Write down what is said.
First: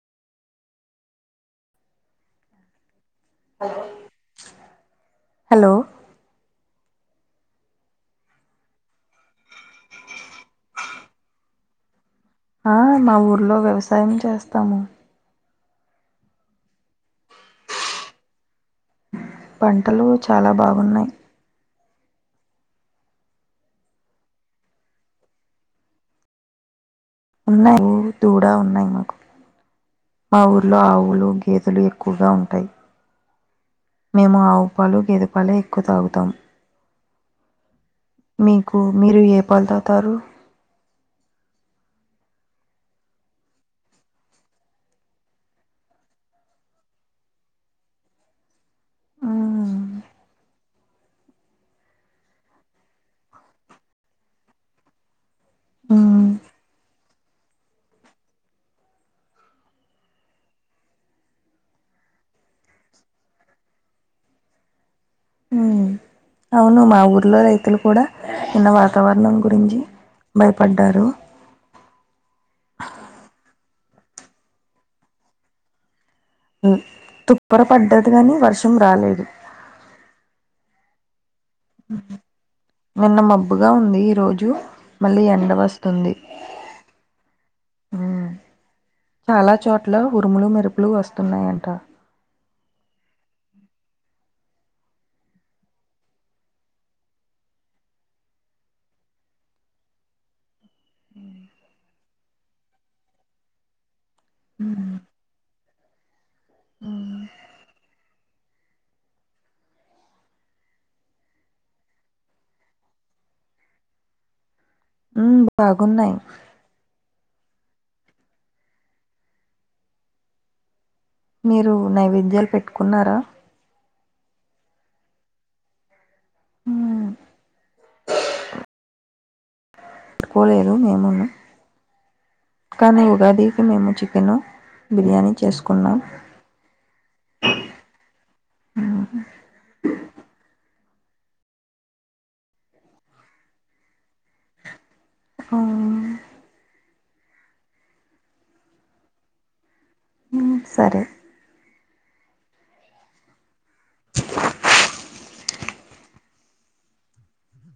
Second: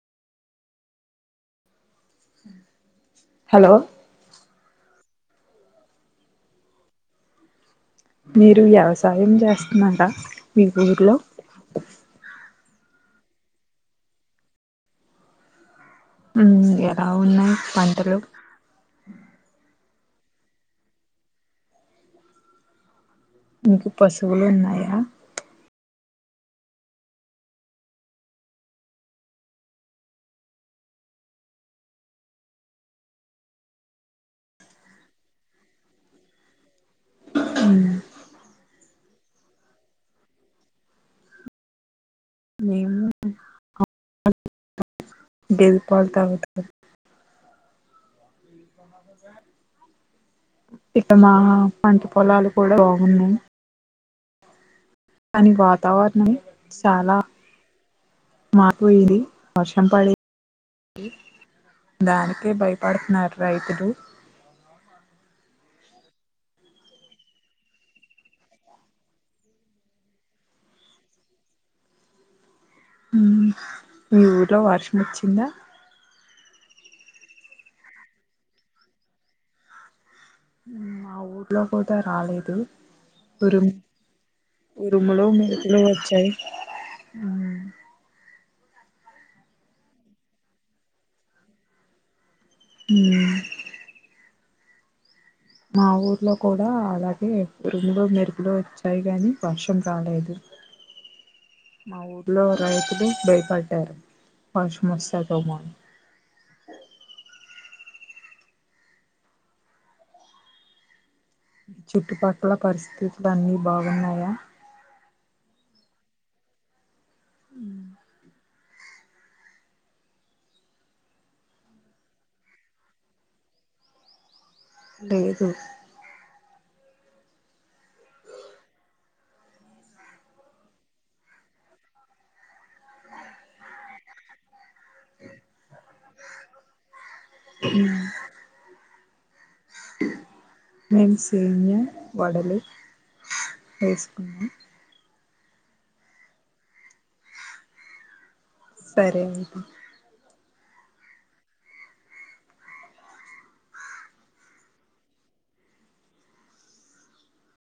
hello hello మీరు వ్యవసాయం చేస్తున్నార మీ ఊర్లో ఆ మా ఊర్లో వ్యవసాయం చేస్తాము మ్మ్ ఎలా ఉన్నాయి పంటలు పంటలు చాలా బాగున్నాయి మీకు పశువులు ఉన్నాయా ఉన్నాయి దూడా ఉన్నాయి మాకు మా ఊర్లో ఆవులు గేదెలు ఎక్కువగా ఉంటాయి మేము ఆవు పాలు గేదె పాలే ఎక్కువ తాగుతాం మ్మ్ మీకు మీరు ఏ పాలు తాగుతారు మేము [inaudible] పాలు [unintelligible] గేదె పాలు తాగుతాను మ్మ్ ఇక్క మా పంట పొలాలు కూడా బాగున్నాయి కాని మ్మ్ వాతావరణం చాలా మాకు ఇది వర్షం పడి దానికే భయపడుతున్నారు రైతులు మ్మ్ అవును మా ఊర్లో రైతులు కూడా నిన్న వాతావరణం గురించి భయపడ్డారు హ్మ్ హు మీ ఊర్లో వర్షం వచ్చిందా మ్మ్ తుప్పర పడ్డది గాని వర్షం రాలేదు కుండపోత రాలేదు నిన్న మబ్బుగా ఉరుము ఉంది ఈ రోజు మళ్ళీ ఉరుములు ఎండ మెరుపులు వస్తుంది వచ్చాయి ఉమ్ చాలా చోట్ల ఉరుములు మెరుపులు వస్తున్నాయంట మ్మ్ మా ఊర్లో కూడా అలాగే ఉరుములు మెరుగులు వచ్చాయి గానీ వర్షం రాలేదు మ్మ్ మా ఊర్లో రైతులే భయపడ్డారు వర్షం వస్తాదేమో అని మ్మ్ చుట్టుపక్కల పరిస్థితులు అన్ని బాగున్నాయా మ్మ్ బాగున్నాయి మ్మ్ ఇంగ మీరు నైవేద్యాలు పెట్టుకున్నారా లేదు ఉమ్ పెట్టుకోలేదు మేమును కానీ ఉగాదికి మేము చికెను బిర్యానీ చేసుకున్నాం ఉమ్ అ [unintelligible] మేము సేమియా వడలు వేసుకున్నాం ఆ సరే ఉంటా ఉమ్ సరే